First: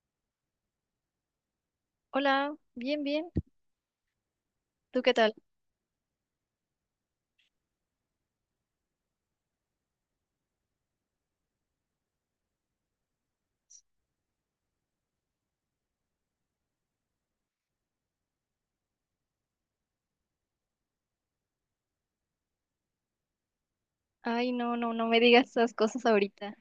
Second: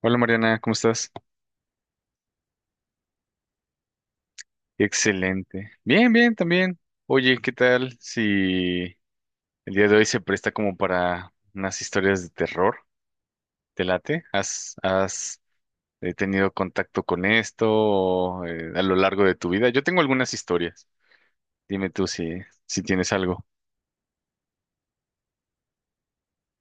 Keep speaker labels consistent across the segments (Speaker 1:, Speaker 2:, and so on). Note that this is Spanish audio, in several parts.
Speaker 1: Hola Mariana, ¿cómo estás?
Speaker 2: Hola, bien, bien. ¿Tú qué tal?
Speaker 1: Excelente. Bien, bien, también. Oye, ¿qué tal si el día de hoy se presta como para unas historias de terror? ¿Te late? ¿Has tenido contacto con esto o, a lo largo de tu vida? Yo tengo algunas historias. Dime tú si tienes algo.
Speaker 2: Ay, no, no, no me digas esas cosas ahorita.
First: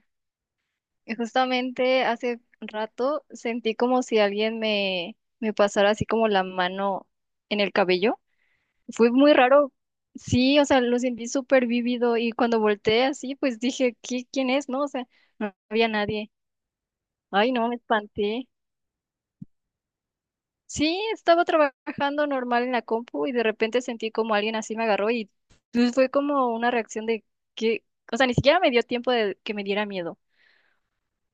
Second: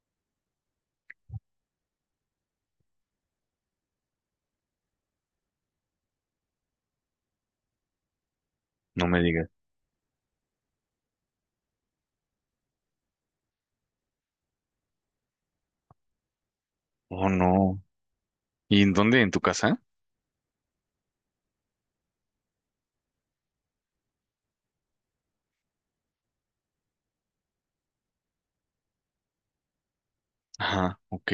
Speaker 2: Justamente hace rato sentí como si alguien me pasara así como la mano en el cabello.
Speaker 1: No
Speaker 2: Fue
Speaker 1: me
Speaker 2: muy
Speaker 1: digas.
Speaker 2: raro. Sí, o sea, lo sentí súper vívido y cuando volteé así, pues dije, ¿qué, quién es? No, o sea, no había nadie.
Speaker 1: Oh,
Speaker 2: Ay, no, me
Speaker 1: no.
Speaker 2: espanté.
Speaker 1: ¿Y en dónde? ¿En tu casa?
Speaker 2: Sí, estaba trabajando normal en la compu y de repente sentí como alguien así me agarró y pues, fue como una reacción de que, o sea, ni siquiera me dio tiempo de que me diera miedo.
Speaker 1: Ajá, ok.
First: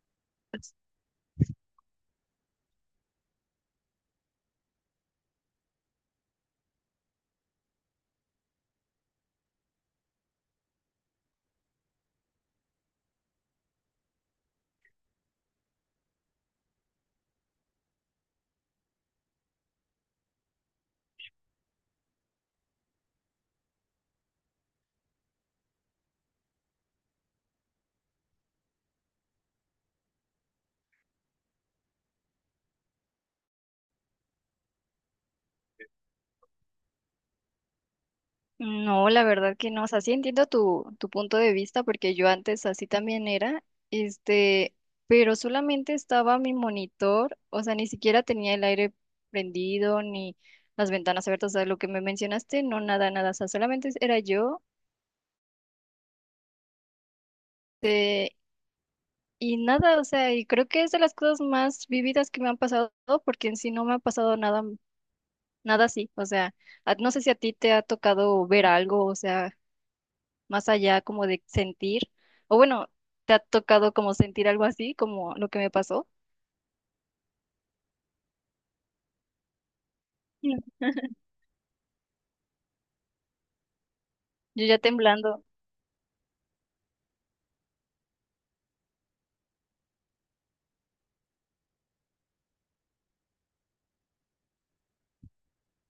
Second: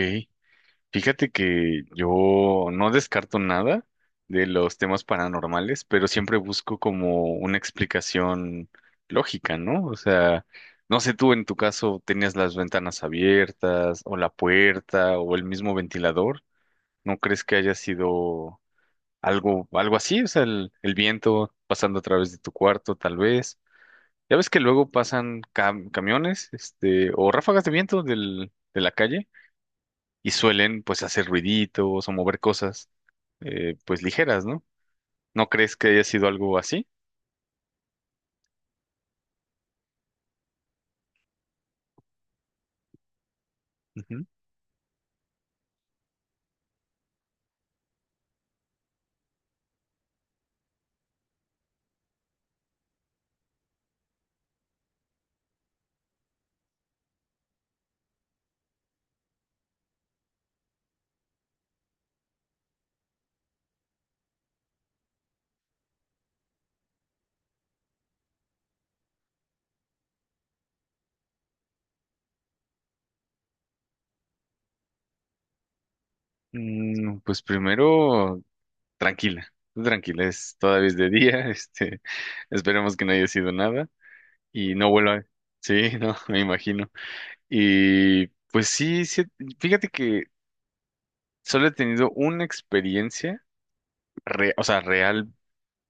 Speaker 2: Pues,
Speaker 1: Fíjate que yo no descarto nada de los temas paranormales, pero siempre busco como una explicación lógica, ¿no? O sea, no sé, tú en tu caso tenías las ventanas abiertas o la puerta o el mismo ventilador, ¿no crees que haya sido algo así? O sea, el viento pasando a través de tu cuarto, tal vez. Ya ves que luego pasan camiones, este, o ráfagas de viento de la calle y suelen pues hacer ruiditos o mover cosas pues ligeras, ¿no? ¿No crees que haya sido algo así?
Speaker 2: no, la verdad que no, o sea, sí entiendo tu punto de vista porque yo antes así también era,
Speaker 1: Ujú.
Speaker 2: este, pero solamente estaba mi monitor, o sea, ni siquiera tenía el aire prendido ni las ventanas abiertas, o sea, lo que me mencionaste, no, nada, nada, o sea, solamente era yo. eh, Y nada, o sea, y creo que es de las cosas más vividas que me han pasado, porque en sí no me ha pasado nada, nada así. O sea, no sé si a ti te ha tocado ver algo, o sea, más allá como de sentir, o bueno, te ha tocado como sentir algo así, como lo que me pasó.
Speaker 1: Pues primero, tranquila, tú tranquila,
Speaker 2: Sí.
Speaker 1: es de día, este, esperemos que no haya sido nada
Speaker 2: Yo
Speaker 1: y
Speaker 2: ya
Speaker 1: no vuelva.
Speaker 2: temblando,
Speaker 1: Sí, no, me imagino. Y pues sí, sí, fíjate que solo he tenido una experiencia, o sea, real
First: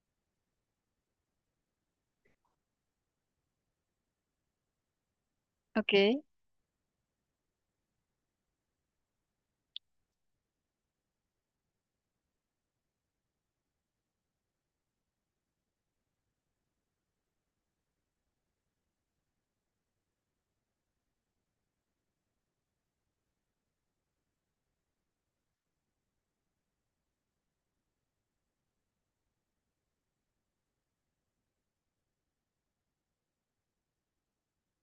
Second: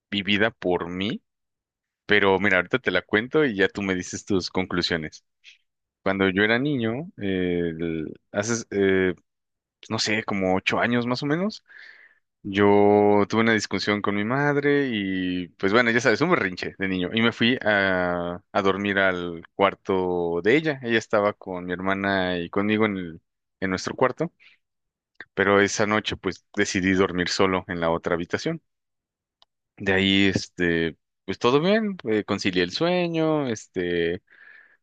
Speaker 1: vivida por mí, pero mira, ahorita te la cuento y ya tú me dices tus conclusiones.
Speaker 2: ok.
Speaker 1: Cuando yo era niño, hace, no sé, como 8 años más o menos, yo tuve una discusión con mi madre y pues bueno, ya sabes, un berrinche de niño. Y me fui a dormir al cuarto de ella. Ella estaba con mi hermana y conmigo en nuestro cuarto, pero esa noche pues decidí dormir solo en la otra habitación. De ahí, este, pues todo bien, concilié el sueño, este,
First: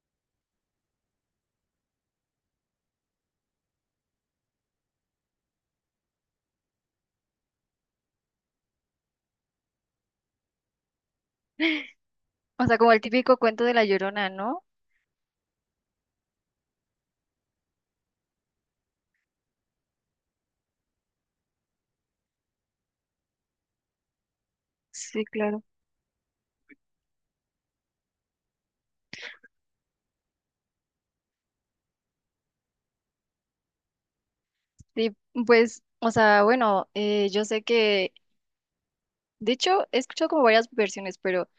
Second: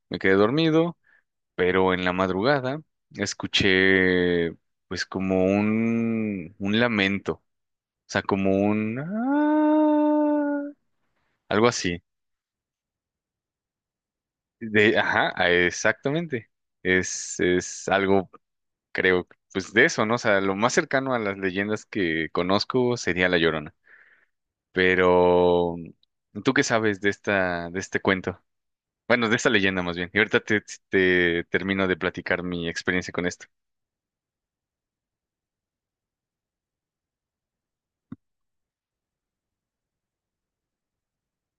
Speaker 1: me quedé dormido. Pero en la madrugada escuché pues como un lamento, o sea, como un "Ah", algo así.
Speaker 2: O sea, como el típico cuento de la Llorona, ¿no?
Speaker 1: Ajá, ah, exactamente. Es algo, creo, pues de eso, ¿no? O sea, lo más cercano a las leyendas que conozco sería La Llorona.
Speaker 2: Sí, claro.
Speaker 1: Pero, ¿tú qué sabes de de este cuento? Bueno, de esta leyenda más bien. Y ahorita te termino de platicar mi experiencia con esto.
Speaker 2: Sí, pues, o sea, bueno, yo sé que, de hecho, he escuchado como varias versiones, pero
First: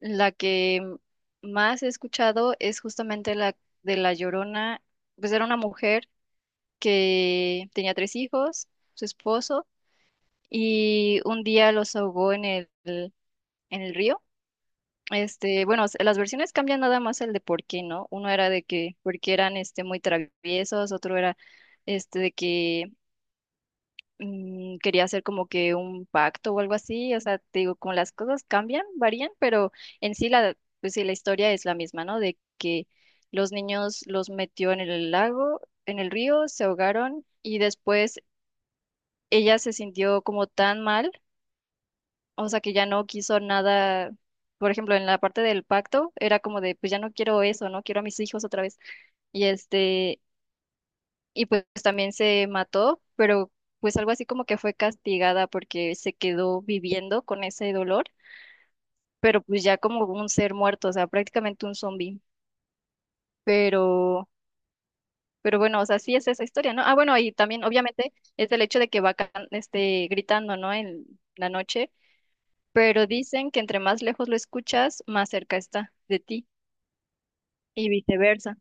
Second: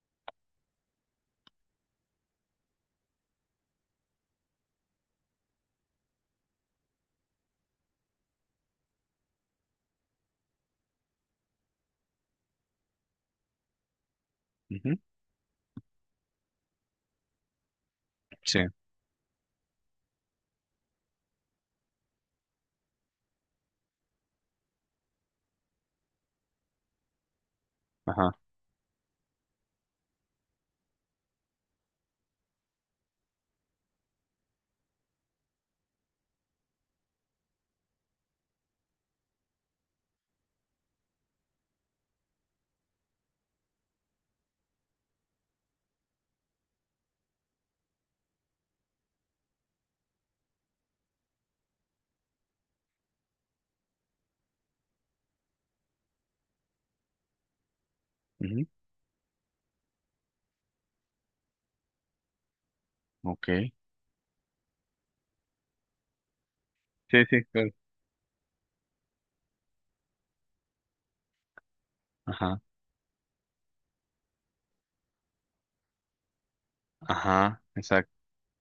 Speaker 2: la que más he escuchado es justamente la de La Llorona. Pues era una mujer que tenía tres hijos, su esposo, y un día los ahogó en en el río.
Speaker 1: Ujú,
Speaker 2: Bueno, las versiones cambian nada más el de por qué, ¿no? Uno era
Speaker 1: sí,
Speaker 2: de que porque eran este muy traviesos, otro era este de que quería hacer como que un pacto o algo así, o sea, te digo, como las
Speaker 1: ajá.
Speaker 2: cosas cambian, varían, pero en sí la, pues sí, la historia es la misma, ¿no? De que los niños los metió en el lago, en el río, se ahogaron y después ella se sintió como tan mal, o sea, que ya no quiso nada. Por ejemplo, en la parte del pacto era como de, pues ya no quiero eso, no quiero a mis hijos otra vez. Y y pues también se mató, pero pues algo así como que fue castigada porque se quedó viviendo con ese dolor,
Speaker 1: Ujú,
Speaker 2: pero pues ya como un ser muerto, o sea, prácticamente un zombie.
Speaker 1: ok.
Speaker 2: Pero, pero bueno, o sea, sí es esa historia, ¿no? Ah, bueno,
Speaker 1: Sí,
Speaker 2: y
Speaker 1: sí,
Speaker 2: también
Speaker 1: claro.
Speaker 2: obviamente es el hecho de que va este, gritando, ¿no? En la noche,
Speaker 1: Ajá,
Speaker 2: pero dicen que entre más lejos lo escuchas, más cerca está de ti
Speaker 1: ajá,
Speaker 2: y
Speaker 1: exacto.
Speaker 2: viceversa.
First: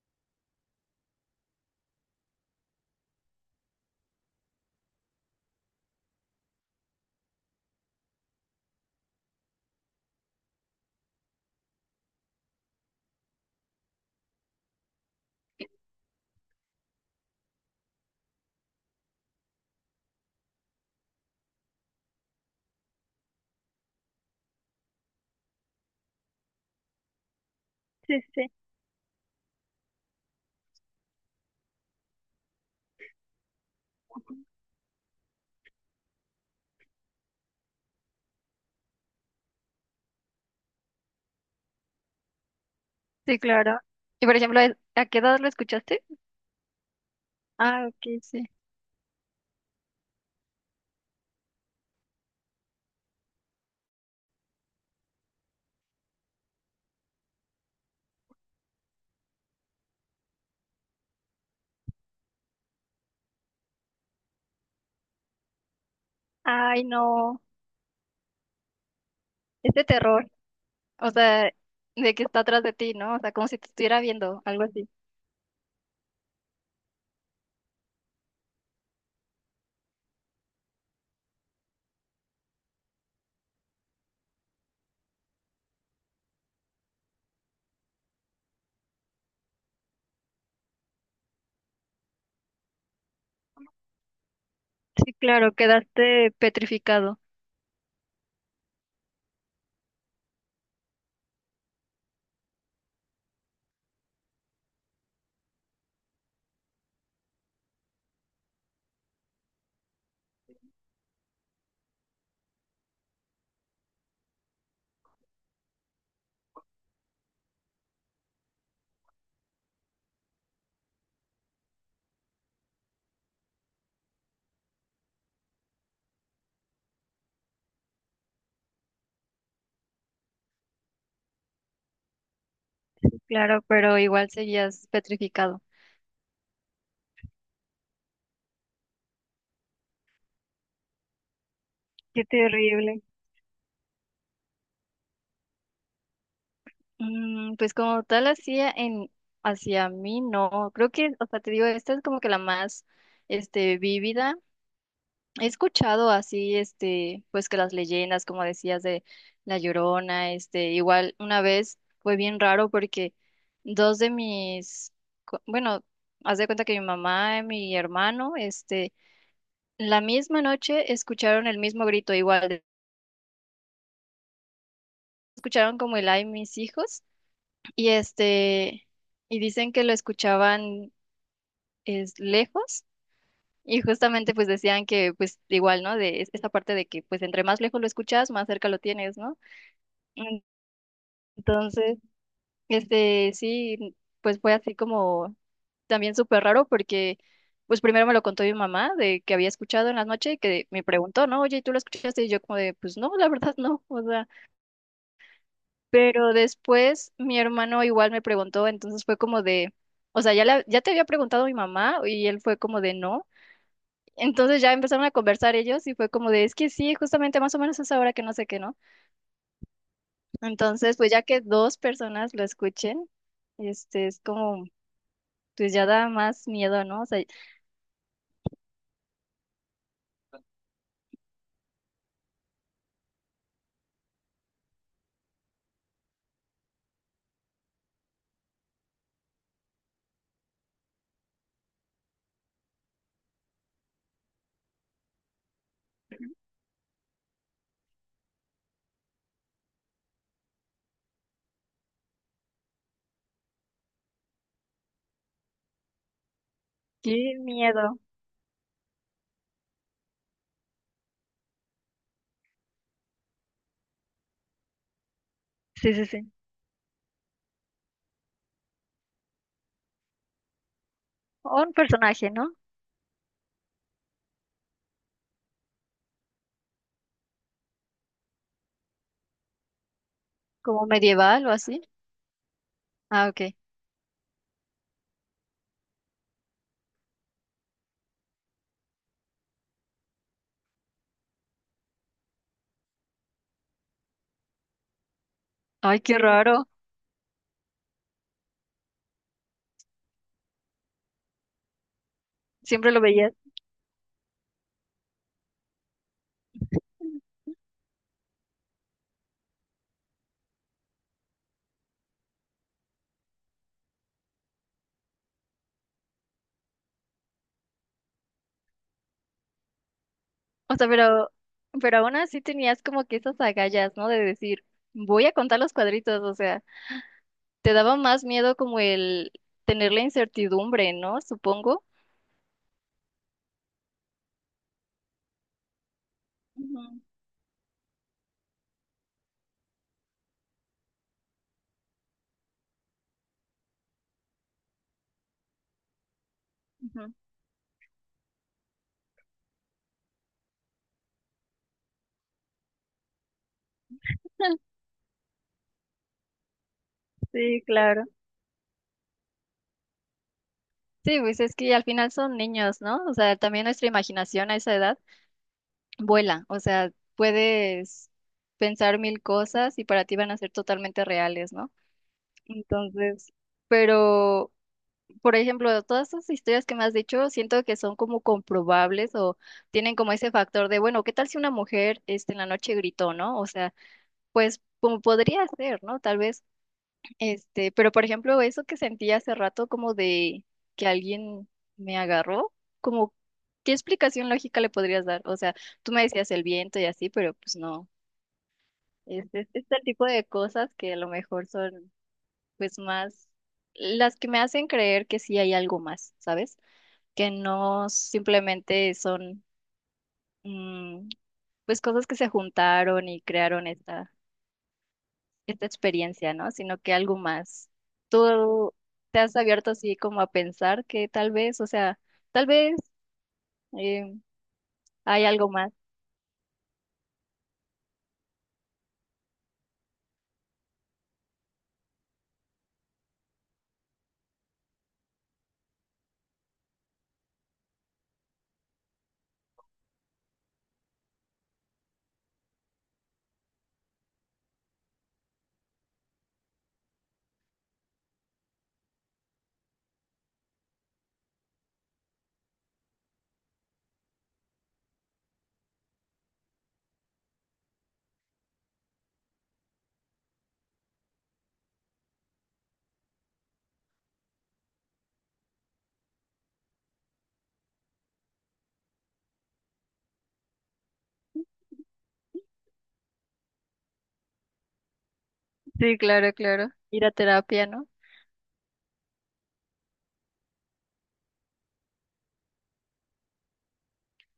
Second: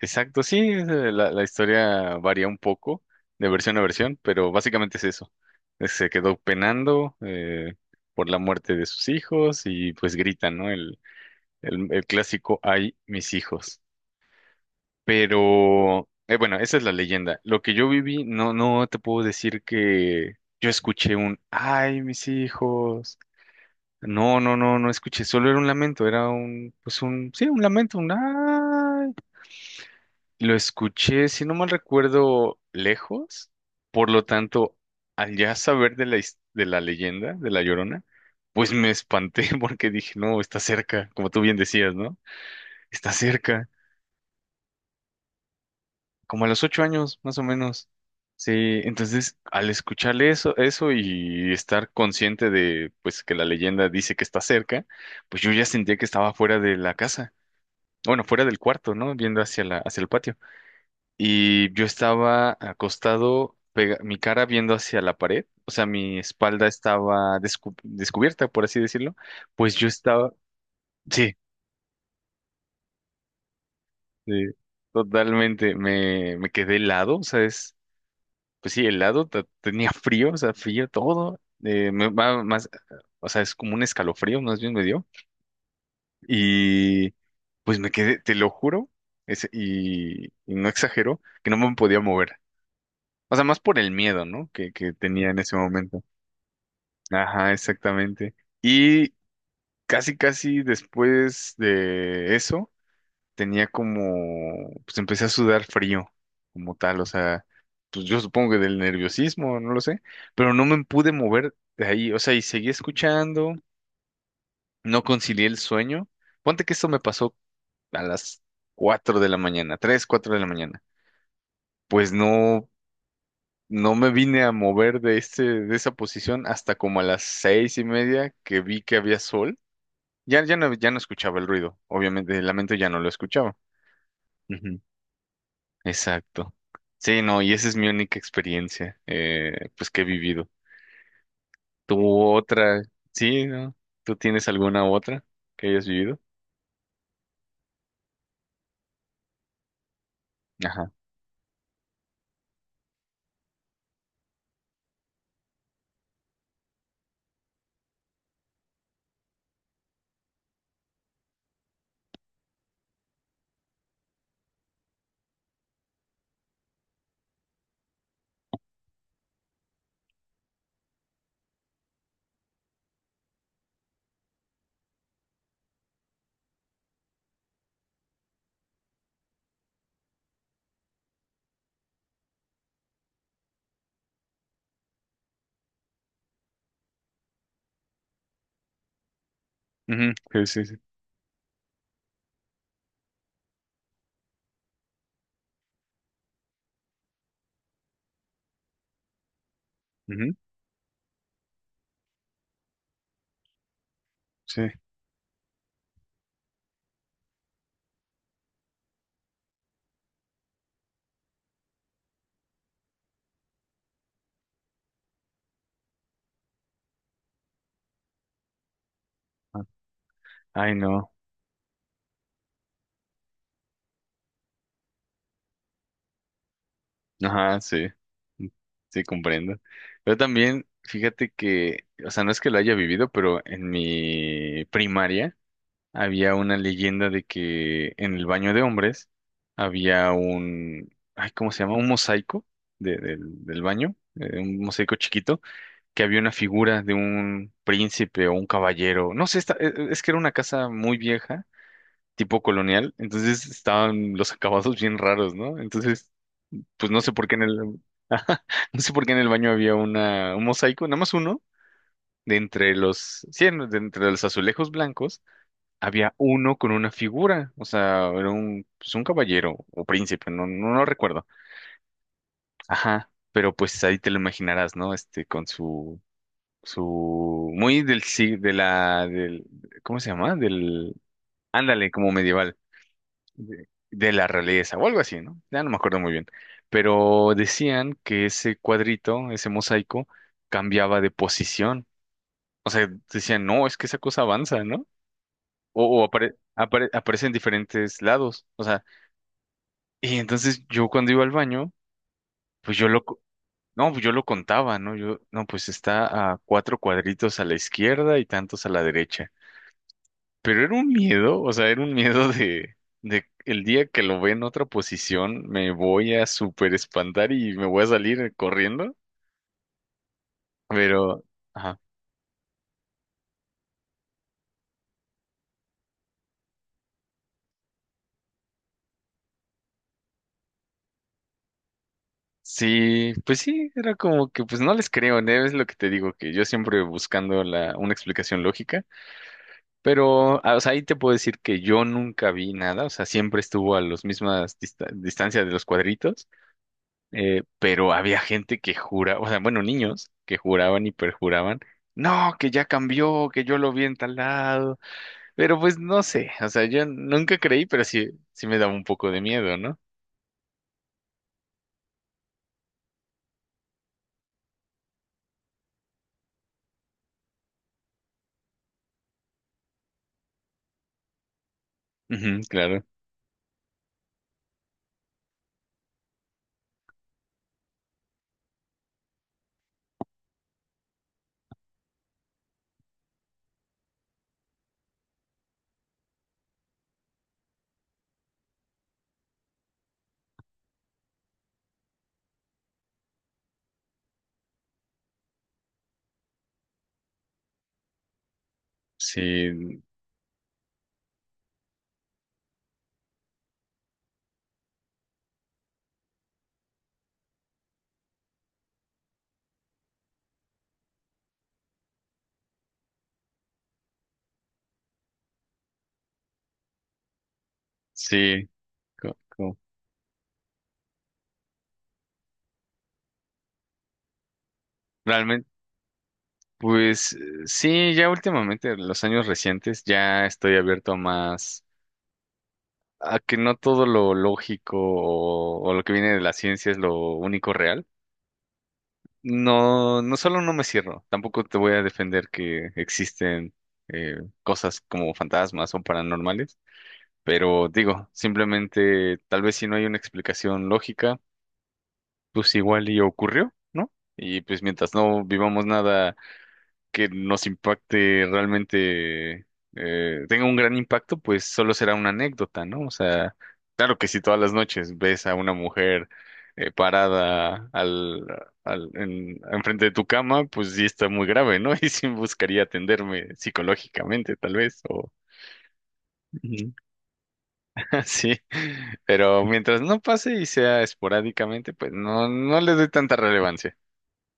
Speaker 1: Exacto, sí, la historia varía un poco de versión a versión, pero básicamente es eso. Se quedó penando por la muerte de sus hijos y pues grita, ¿no? El clásico, ay, mis hijos. Pero, bueno, esa es la leyenda. Lo que yo viví, no, no te puedo decir que yo escuché un, ay, mis hijos. No, no, no, no escuché, solo era un lamento, era un, pues un, sí, un lamento, un,
Speaker 2: Sí, sí,
Speaker 1: ay. Lo escuché, si no mal recuerdo, lejos. Por lo tanto, al ya saber de la leyenda de La Llorona, pues me espanté porque dije, no, está cerca, como tú bien decías, ¿no? Está
Speaker 2: sí,
Speaker 1: cerca,
Speaker 2: claro. Y por ejemplo, ¿a qué edad lo escuchaste?
Speaker 1: como a los 8 años, más o
Speaker 2: Ah,
Speaker 1: menos.
Speaker 2: ok, sí.
Speaker 1: Sí, entonces al escucharle eso y estar consciente de, pues, que la leyenda dice que está cerca, pues yo ya sentía que estaba fuera de la casa, bueno, fuera del cuarto, ¿no? Viendo hacia el patio. Y yo estaba acostado, mi cara viendo hacia la pared, o sea, mi espalda
Speaker 2: Ay,
Speaker 1: estaba
Speaker 2: no,
Speaker 1: descubierta, por así decirlo,
Speaker 2: es
Speaker 1: pues
Speaker 2: de
Speaker 1: yo
Speaker 2: terror.
Speaker 1: estaba,
Speaker 2: O
Speaker 1: sí,
Speaker 2: sea, de que está atrás de ti, ¿no? O sea, como si te estuviera
Speaker 1: sí,
Speaker 2: viendo, algo así.
Speaker 1: totalmente, me quedé helado, o sea, pues sí, helado, tenía frío, o sea, frío todo, me va más, o sea, es como un escalofrío, más bien me dio, y pues me quedé, te lo juro, y no exagero, que no me podía mover. O sea, más por el miedo, ¿no? Que
Speaker 2: Sí,
Speaker 1: tenía en
Speaker 2: claro,
Speaker 1: ese momento.
Speaker 2: quedaste petrificado.
Speaker 1: Ajá, exactamente. Y casi, casi después de eso, tenía como, pues empecé a sudar frío, como tal, o sea, pues yo supongo que del nerviosismo, no lo sé, pero no me pude mover de ahí, o sea, y seguí escuchando, no concilié el sueño. Ponte que esto me pasó a las 4 de la mañana, 3 4 de la mañana. Pues no, no me vine a mover de esa posición hasta como a las 6:30 que vi que había sol. Ya no, ya no escuchaba el ruido, obviamente, el lamento ya no lo escuchaba.
Speaker 2: Claro, pero igual
Speaker 1: Ujú,
Speaker 2: seguías petrificado.
Speaker 1: exacto. Sí, no, y esa es mi única experiencia, pues que he vivido. ¿Tú
Speaker 2: Qué
Speaker 1: otra?
Speaker 2: terrible.
Speaker 1: Sí, ¿no? ¿Tú tienes alguna otra que hayas vivido?
Speaker 2: Mm, pues como tal hacía en hacia mí, no.
Speaker 1: Ajá.
Speaker 2: Creo que, o sea, te digo, esta es como que la más este vívida. He escuchado así, este, pues que las leyendas, como decías, de La Llorona, este, igual una vez fue bien raro porque dos de mis, bueno, haz de cuenta que mi mamá y mi hermano, este, la misma noche escucharon el mismo grito, igual, escucharon como el ay mis hijos, y este, y dicen que lo escuchaban es, lejos. Y justamente pues decían que pues igual, ¿no? De esta parte de que pues entre más lejos lo escuchas, más cerca lo tienes, ¿no?
Speaker 1: Ujú, sí, sí, sí.
Speaker 2: Entonces, este, sí, pues fue así como también súper raro porque, pues primero me lo contó mi mamá de que había escuchado en la noche
Speaker 1: Ujú,
Speaker 2: y que me preguntó, ¿no? Oye, ¿tú lo escuchaste? Y yo como de, pues no, la verdad no, o sea,
Speaker 1: sí.
Speaker 2: pero después mi hermano igual me preguntó, entonces fue como de, o sea, ya, ya te había preguntado mi mamá y él fue como de no. Entonces ya empezaron a conversar ellos y fue como de, es que sí, justamente más o menos es ahora que no sé qué, ¿no?
Speaker 1: Ah, ay,
Speaker 2: Entonces, pues
Speaker 1: no.
Speaker 2: ya que dos personas lo escuchen, este es como. Pues ya da más miedo, ¿no? O sea,
Speaker 1: Ajá, sí. Mm, Sí, comprendo. Yo también, fíjate que, o sea, no es que lo haya vivido, pero en mi primaria, había una leyenda de que en el baño de hombres había ay, ¿cómo se llama? Un mosaico del baño, un mosaico chiquito, que había una figura de un príncipe o un caballero. No sé, es que era una casa muy vieja, tipo colonial, entonces estaban los acabados bien raros, ¿no? Entonces, pues no sé por qué
Speaker 2: qué
Speaker 1: en el,
Speaker 2: miedo.
Speaker 1: Ajá, no sé por qué en el baño había un mosaico, nada más uno. De entre los, sí, de entre los azulejos blancos
Speaker 2: Sí, sí,
Speaker 1: había
Speaker 2: sí.
Speaker 1: uno con una figura, o sea, era pues un caballero o príncipe, no, no lo recuerdo.
Speaker 2: O un personaje, ¿no?
Speaker 1: Ajá, pero pues ahí te lo imaginarás, ¿no? Este, con su, muy del, sí, de la, del, ¿cómo se llama?
Speaker 2: Como
Speaker 1: Del,
Speaker 2: medieval o así.
Speaker 1: ándale, como medieval,
Speaker 2: Ah, ok.
Speaker 1: de la realeza o algo así, ¿no? Ya no me acuerdo muy bien. Pero decían que ese cuadrito, ese mosaico, cambiaba de posición. O sea, decían, no, es que esa cosa avanza, ¿no?
Speaker 2: Ay,
Speaker 1: O, o
Speaker 2: qué
Speaker 1: apare-
Speaker 2: raro.
Speaker 1: apare- aparece en diferentes lados. O sea, y entonces yo cuando iba al baño, pues
Speaker 2: Siempre lo veías.
Speaker 1: no, pues yo lo contaba, ¿no? No, pues está a cuatro cuadritos a la izquierda y tantos a la derecha. Pero era un miedo, o sea, era un miedo de el día que lo ve en otra posición, me voy a súper espantar y me voy a salir corriendo.
Speaker 2: O sea,
Speaker 1: Pero, ajá.
Speaker 2: pero aún así tenías como que esas agallas, ¿no? De decir, voy a contar los cuadritos. O sea, te daba más miedo como el tener la incertidumbre, ¿no? Supongo.
Speaker 1: Sí, pues sí, era como que, pues no les creo, ¿no? Es lo que te digo, que yo
Speaker 2: Ujú,
Speaker 1: siempre buscando una explicación lógica. Pero, ah, o sea, ahí te puedo decir que yo nunca vi nada, o sea, siempre estuvo a las mismas distancias de los cuadritos,
Speaker 2: ujú.
Speaker 1: pero había gente que juraba, o sea, bueno, niños que juraban y perjuraban, no, que ya cambió, que yo lo vi en tal lado, pero pues no sé, o sea, yo nunca
Speaker 2: Sí,
Speaker 1: creí, pero
Speaker 2: claro.
Speaker 1: sí, sí me daba un poco de miedo, ¿no?
Speaker 2: Sí, pues es que al final son niños, ¿no? O sea, también nuestra imaginación a esa edad vuela, o sea, puedes pensar mil cosas y para ti van a ser totalmente reales, ¿no?
Speaker 1: Ujú, claro,
Speaker 2: Entonces, pero, por ejemplo, todas esas historias que me has dicho, siento que son como comprobables o tienen como ese factor de, bueno, ¿qué tal si una mujer, este, en la noche gritó, ¿no? O sea, pues como podría ser, ¿no? Tal vez este, pero por ejemplo, eso que sentí hace rato como de que alguien me agarró, como ¿qué explicación lógica le podrías dar? O sea, tú me decías el viento y así, pero pues no. Es, es
Speaker 1: sí,
Speaker 2: el tipo de cosas que a lo mejor son pues más las que me hacen creer que sí hay algo más, ¿sabes? Que no simplemente son mm, pues cosas que se juntaron y crearon esta esta experiencia, ¿no? Sino que algo más.
Speaker 1: sí,
Speaker 2: Tú
Speaker 1: co-
Speaker 2: te has
Speaker 1: co-
Speaker 2: abierto así como a pensar que tal vez, o sea, tal vez eh, hay
Speaker 1: realmente,
Speaker 2: algo más.
Speaker 1: pues sí, ya últimamente, los años recientes, ya estoy abierto a más a que no todo lo lógico o lo que viene de la ciencia es lo único real. No, no solo no me cierro, tampoco te voy a defender que existen eh, cosas como fantasmas o paranormales, pero digo, simplemente tal vez si no hay una explicación lógica, pues igual y ocurrió, ¿no? Y pues mientras no vivamos nada que nos impacte realmente, tenga un gran impacto, pues solo será una anécdota, ¿no? O sea, claro que si todas las noches ves a una mujer parada enfrente de tu cama, pues sí está muy grave, ¿no? Y sí buscaría atenderme psicológicamente, tal vez, o
Speaker 2: Sí, claro, claro.
Speaker 1: Ujú.
Speaker 2: Ir a terapia, ¿no?
Speaker 1: Así. Pero mientras no pase y sea esporádicamente, pues no, no le doy tanta relevancia.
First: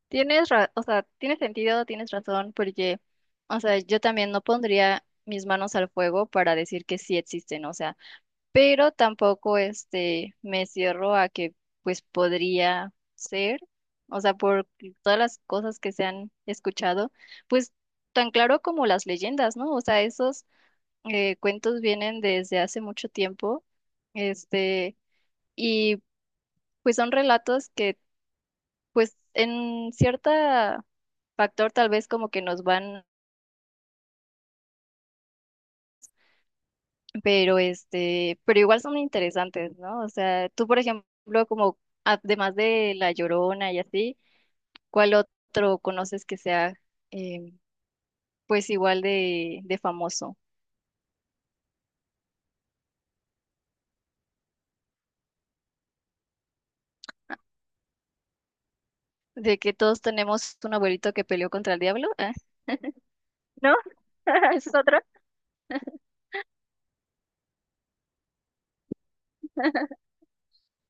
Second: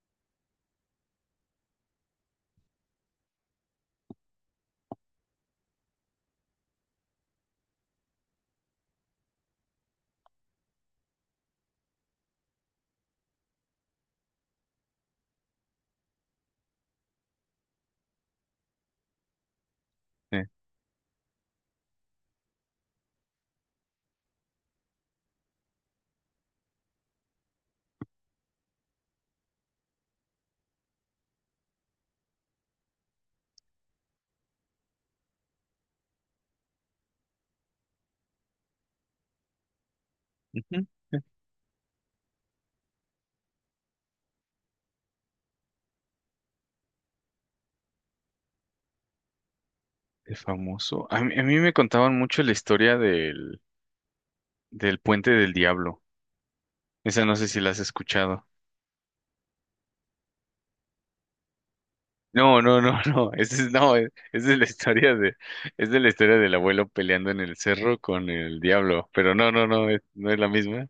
Speaker 2: Tienes, o sea, tiene sentido, tienes razón, porque, o sea, yo también no pondría mis manos al fuego para decir que sí existen, o sea. Pero tampoco este me cierro a que pues podría ser, o sea, por todas las cosas que se han escuchado, pues tan claro como las leyendas, ¿no? O sea,
Speaker 1: Eh,
Speaker 2: esos cuentos vienen desde hace mucho tiempo, este, y pues son relatos que pues en cierta factor tal vez como que nos van pero este, pero igual son interesantes, ¿no? O sea, tú, por
Speaker 1: Ujú.
Speaker 2: ejemplo, como además de La Llorona y así, ¿cuál otro conoces que sea eh, pues igual de
Speaker 1: El
Speaker 2: famoso?
Speaker 1: famoso. A mí, me contaban mucho la historia del Puente del Diablo. Esa no sé si la has escuchado.
Speaker 2: De que todos tenemos un abuelito que peleó contra el diablo, ¿eh?
Speaker 1: No, no, no, no. Esa es,
Speaker 2: ¿No?
Speaker 1: no, es, es de la
Speaker 2: ¿Ese es otro?
Speaker 1: historia de, es de la historia del abuelo peleando en el cerro con el diablo. Pero no, no, no, no es la misma.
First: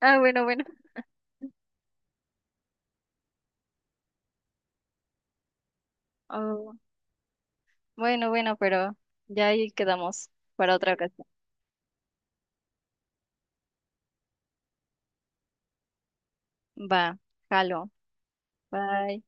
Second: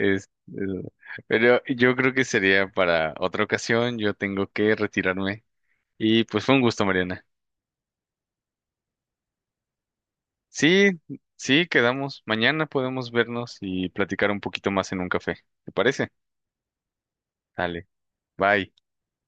Speaker 2: Ah, bueno, bueno.
Speaker 1: es- pero yo creo que sería para otra ocasión. Yo tengo que retirarme. Y pues fue un
Speaker 2: Oh,
Speaker 1: gusto, Mariana.
Speaker 2: bueno, bueno, pero ya ahí quedamos para
Speaker 1: Sí,
Speaker 2: otra ocasión.
Speaker 1: sí, quedamos. Mañana podemos vernos y platicar un poquito más en un café. ¿Te parece?
Speaker 2: Va,
Speaker 1: Dale,
Speaker 2: jalo.
Speaker 1: bye.
Speaker 2: Bye.